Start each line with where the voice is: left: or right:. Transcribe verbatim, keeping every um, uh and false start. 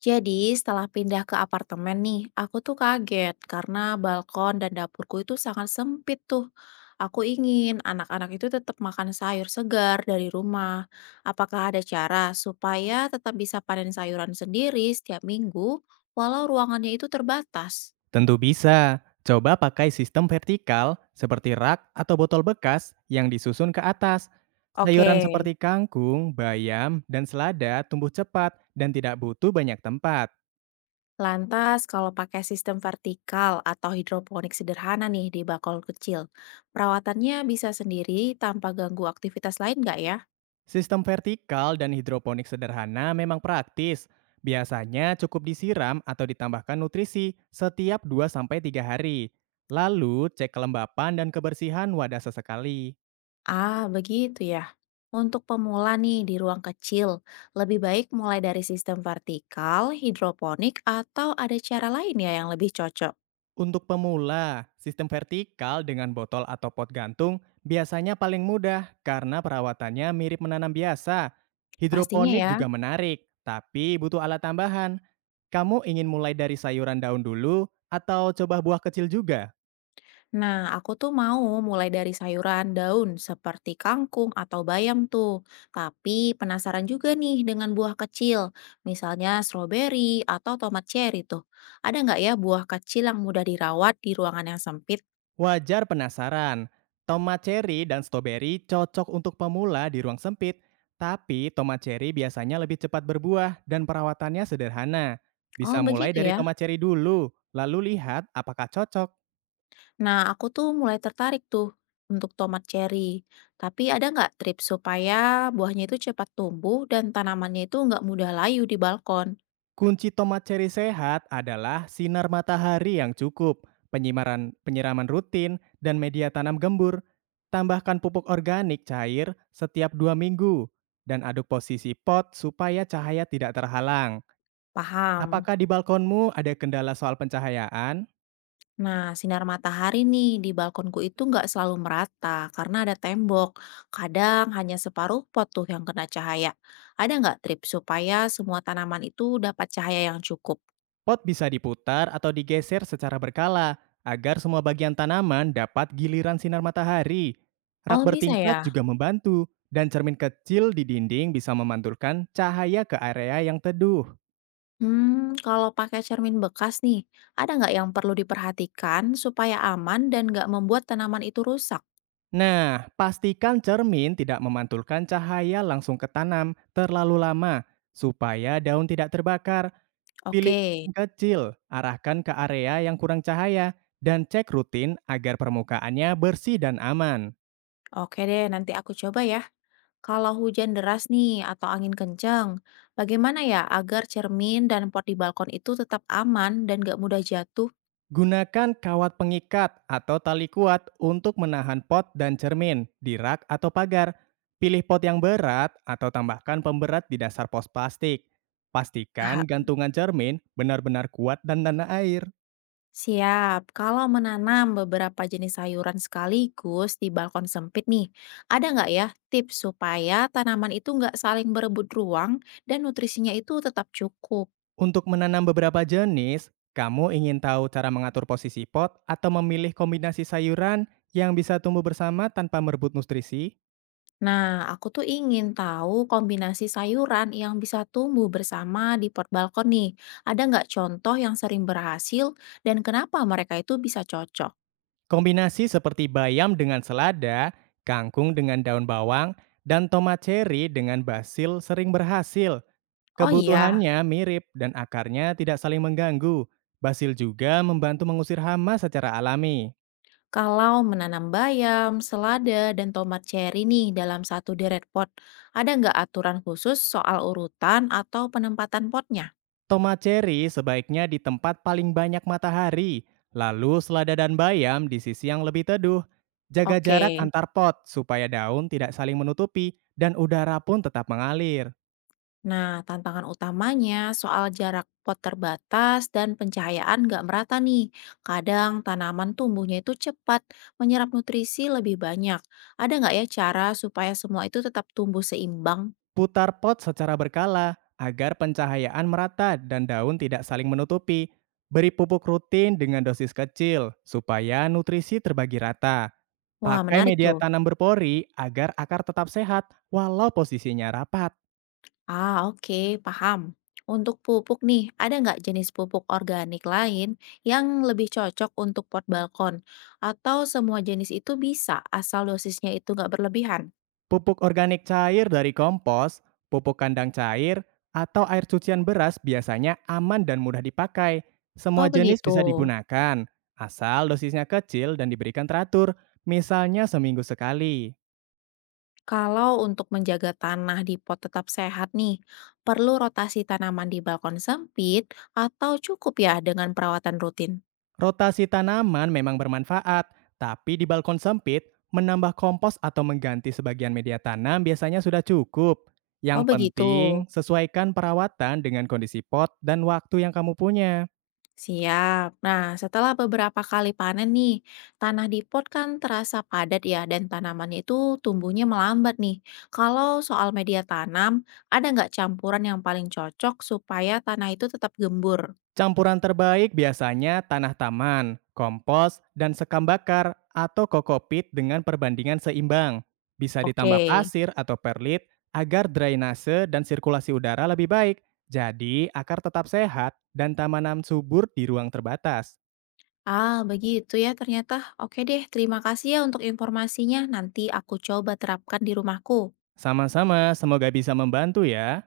left: Jadi setelah pindah ke apartemen nih, aku tuh kaget karena balkon dan dapurku itu sangat sempit tuh. Aku ingin anak-anak itu tetap makan sayur segar dari rumah. Apakah ada cara supaya tetap bisa panen sayuran sendiri setiap minggu, walau ruangannya itu terbatas?
right: Tentu bisa. Coba pakai sistem vertikal seperti rak atau botol bekas yang disusun ke atas.
left: Oke.
right: Sayuran seperti kangkung, bayam, dan selada tumbuh cepat dan tidak butuh banyak tempat.
left: Lantas, kalau pakai sistem vertikal atau hidroponik sederhana nih di bakul kecil, perawatannya bisa sendiri tanpa ganggu aktivitas lain nggak ya?
right: Sistem vertikal dan hidroponik sederhana memang praktis. Biasanya cukup disiram atau ditambahkan nutrisi setiap dua sampai tiga hari. Lalu cek kelembapan dan kebersihan wadah sesekali.
left: Ah, begitu ya. Untuk pemula nih di ruang kecil, lebih baik mulai dari sistem vertikal, hidroponik, atau ada cara lain ya yang lebih cocok.
right: Untuk pemula, sistem vertikal dengan botol atau pot gantung biasanya paling mudah karena perawatannya mirip menanam biasa.
left: Pastinya
right: Hidroponik
left: ya.
right: juga menarik, tapi butuh alat tambahan. Kamu ingin mulai dari sayuran daun dulu atau coba buah kecil juga?
left: Nah, aku tuh mau mulai dari sayuran daun seperti kangkung atau bayam tuh. Tapi penasaran juga nih dengan buah kecil, misalnya stroberi atau tomat cherry tuh. Ada nggak ya buah kecil yang mudah dirawat di ruangan yang sempit?
right: Wajar penasaran. Tomat cherry dan stroberi cocok untuk pemula di ruang sempit, tapi tomat cherry biasanya lebih cepat berbuah dan perawatannya sederhana.
left: Oh,
right: Bisa mulai
left: begitu
right: dari
left: ya.
right: tomat cherry dulu, lalu lihat apakah cocok.
left: Nah, aku tuh mulai tertarik tuh untuk tomat cherry. Tapi ada nggak trip supaya buahnya itu cepat tumbuh dan tanamannya itu nggak mudah layu di balkon?
right: Kunci tomat cherry sehat adalah sinar matahari yang cukup, penyimaran penyiraman rutin, dan media tanam gembur. Tambahkan pupuk organik cair setiap dua minggu dan aduk posisi pot supaya cahaya tidak terhalang.
left: Paham.
right: Apakah di balkonmu ada kendala soal pencahayaan?
left: Nah, sinar matahari nih di balkonku itu nggak selalu merata karena ada tembok. Kadang hanya separuh pot tuh yang kena cahaya. Ada nggak trip supaya semua tanaman itu dapat cahaya yang cukup?
right: Pot bisa diputar atau digeser secara berkala agar semua bagian tanaman dapat giliran sinar matahari. Rak
left: Oh, bisa
right: bertingkat
left: ya?
right: juga membantu, dan cermin kecil di dinding bisa memantulkan cahaya ke area yang teduh.
left: Hmm, kalau pakai cermin bekas nih, ada nggak yang perlu diperhatikan supaya aman dan nggak membuat tanaman itu rusak?
right: Nah, pastikan cermin tidak memantulkan cahaya langsung ke tanam terlalu lama supaya daun tidak terbakar. Pilih
left: Oke.
right: cermin kecil, arahkan ke area yang kurang cahaya, dan cek rutin agar permukaannya bersih dan aman.
left: Oke deh, nanti aku coba ya. Kalau hujan deras nih atau angin kencang, bagaimana ya agar cermin dan pot di balkon itu tetap aman dan nggak mudah jatuh?
right: Gunakan kawat pengikat atau tali kuat untuk menahan pot dan cermin di rak atau pagar. Pilih pot yang berat atau tambahkan pemberat di dasar pos plastik. Pastikan gantungan cermin benar-benar kuat dan tanah air.
left: Siap, kalau menanam beberapa jenis sayuran sekaligus di balkon sempit nih, ada nggak ya tips supaya tanaman itu nggak saling berebut ruang dan nutrisinya itu tetap cukup?
right: Untuk menanam beberapa jenis, kamu ingin tahu cara mengatur posisi pot atau memilih kombinasi sayuran yang bisa tumbuh bersama tanpa merebut nutrisi?
left: Nah, aku tuh ingin tahu kombinasi sayuran yang bisa tumbuh bersama di pot balkon nih. Ada nggak contoh yang sering berhasil dan kenapa mereka itu bisa cocok?
right: Kombinasi seperti bayam dengan selada, kangkung dengan daun bawang, dan tomat cherry dengan basil sering berhasil.
left: Oh iya.
right: Kebutuhannya mirip dan akarnya tidak saling mengganggu. Basil juga membantu mengusir hama secara alami.
left: Kalau menanam bayam, selada, dan tomat cherry nih dalam satu deret pot, ada nggak aturan khusus soal urutan atau penempatan potnya?
right: Tomat cherry sebaiknya di tempat paling banyak matahari, lalu selada dan bayam di sisi yang lebih teduh. Jaga
left: Oke,
right: jarak antar pot supaya daun tidak saling menutupi dan udara pun tetap mengalir.
left: nah tantangan utamanya soal jarak pot terbatas dan pencahayaan nggak merata nih. Kadang tanaman tumbuhnya itu cepat, menyerap nutrisi lebih banyak. Ada nggak ya cara supaya semua itu tetap tumbuh seimbang?
right: Putar pot secara berkala agar pencahayaan merata dan daun tidak saling menutupi. Beri pupuk rutin dengan dosis kecil supaya nutrisi terbagi rata.
left: Wah,
right: Pakai
left: menarik
right: media
left: tuh.
right: tanam berpori agar akar tetap sehat walau posisinya rapat.
left: Ah, oke, paham. Untuk pupuk nih, ada nggak jenis pupuk organik lain yang lebih cocok untuk pot balkon? Atau semua jenis itu bisa, asal dosisnya itu nggak berlebihan?
right: Pupuk organik cair dari kompos, pupuk kandang cair, atau air cucian beras biasanya aman dan mudah dipakai. Semua
left: Oh,
right: jenis
left: begitu.
right: bisa digunakan, asal dosisnya kecil dan diberikan teratur, misalnya seminggu sekali.
left: Kalau untuk menjaga tanah di pot tetap sehat nih, perlu rotasi tanaman di balkon sempit atau cukup ya dengan perawatan rutin?
right: Rotasi tanaman memang bermanfaat, tapi di balkon sempit, menambah kompos atau mengganti sebagian media tanam biasanya sudah cukup.
left: Oh,
right: Yang
left: begitu.
right: penting, sesuaikan perawatan dengan kondisi pot dan waktu yang kamu punya.
left: Siap. Nah, setelah beberapa kali panen nih, tanah di pot kan terasa padat ya, dan tanamannya itu tumbuhnya melambat nih. Kalau soal media tanam, ada nggak campuran yang paling cocok supaya tanah itu tetap gembur?
right: Campuran terbaik biasanya tanah taman, kompos, dan sekam bakar atau kokopit dengan perbandingan seimbang. Bisa
left: Oke.
right: ditambah pasir atau perlit agar drainase dan sirkulasi udara lebih baik. Jadi, akar tetap sehat dan tanaman subur di ruang terbatas.
left: Ah, begitu ya ternyata. Oke deh, terima kasih ya untuk informasinya. Nanti aku coba terapkan di rumahku.
right: Sama-sama, semoga bisa membantu ya.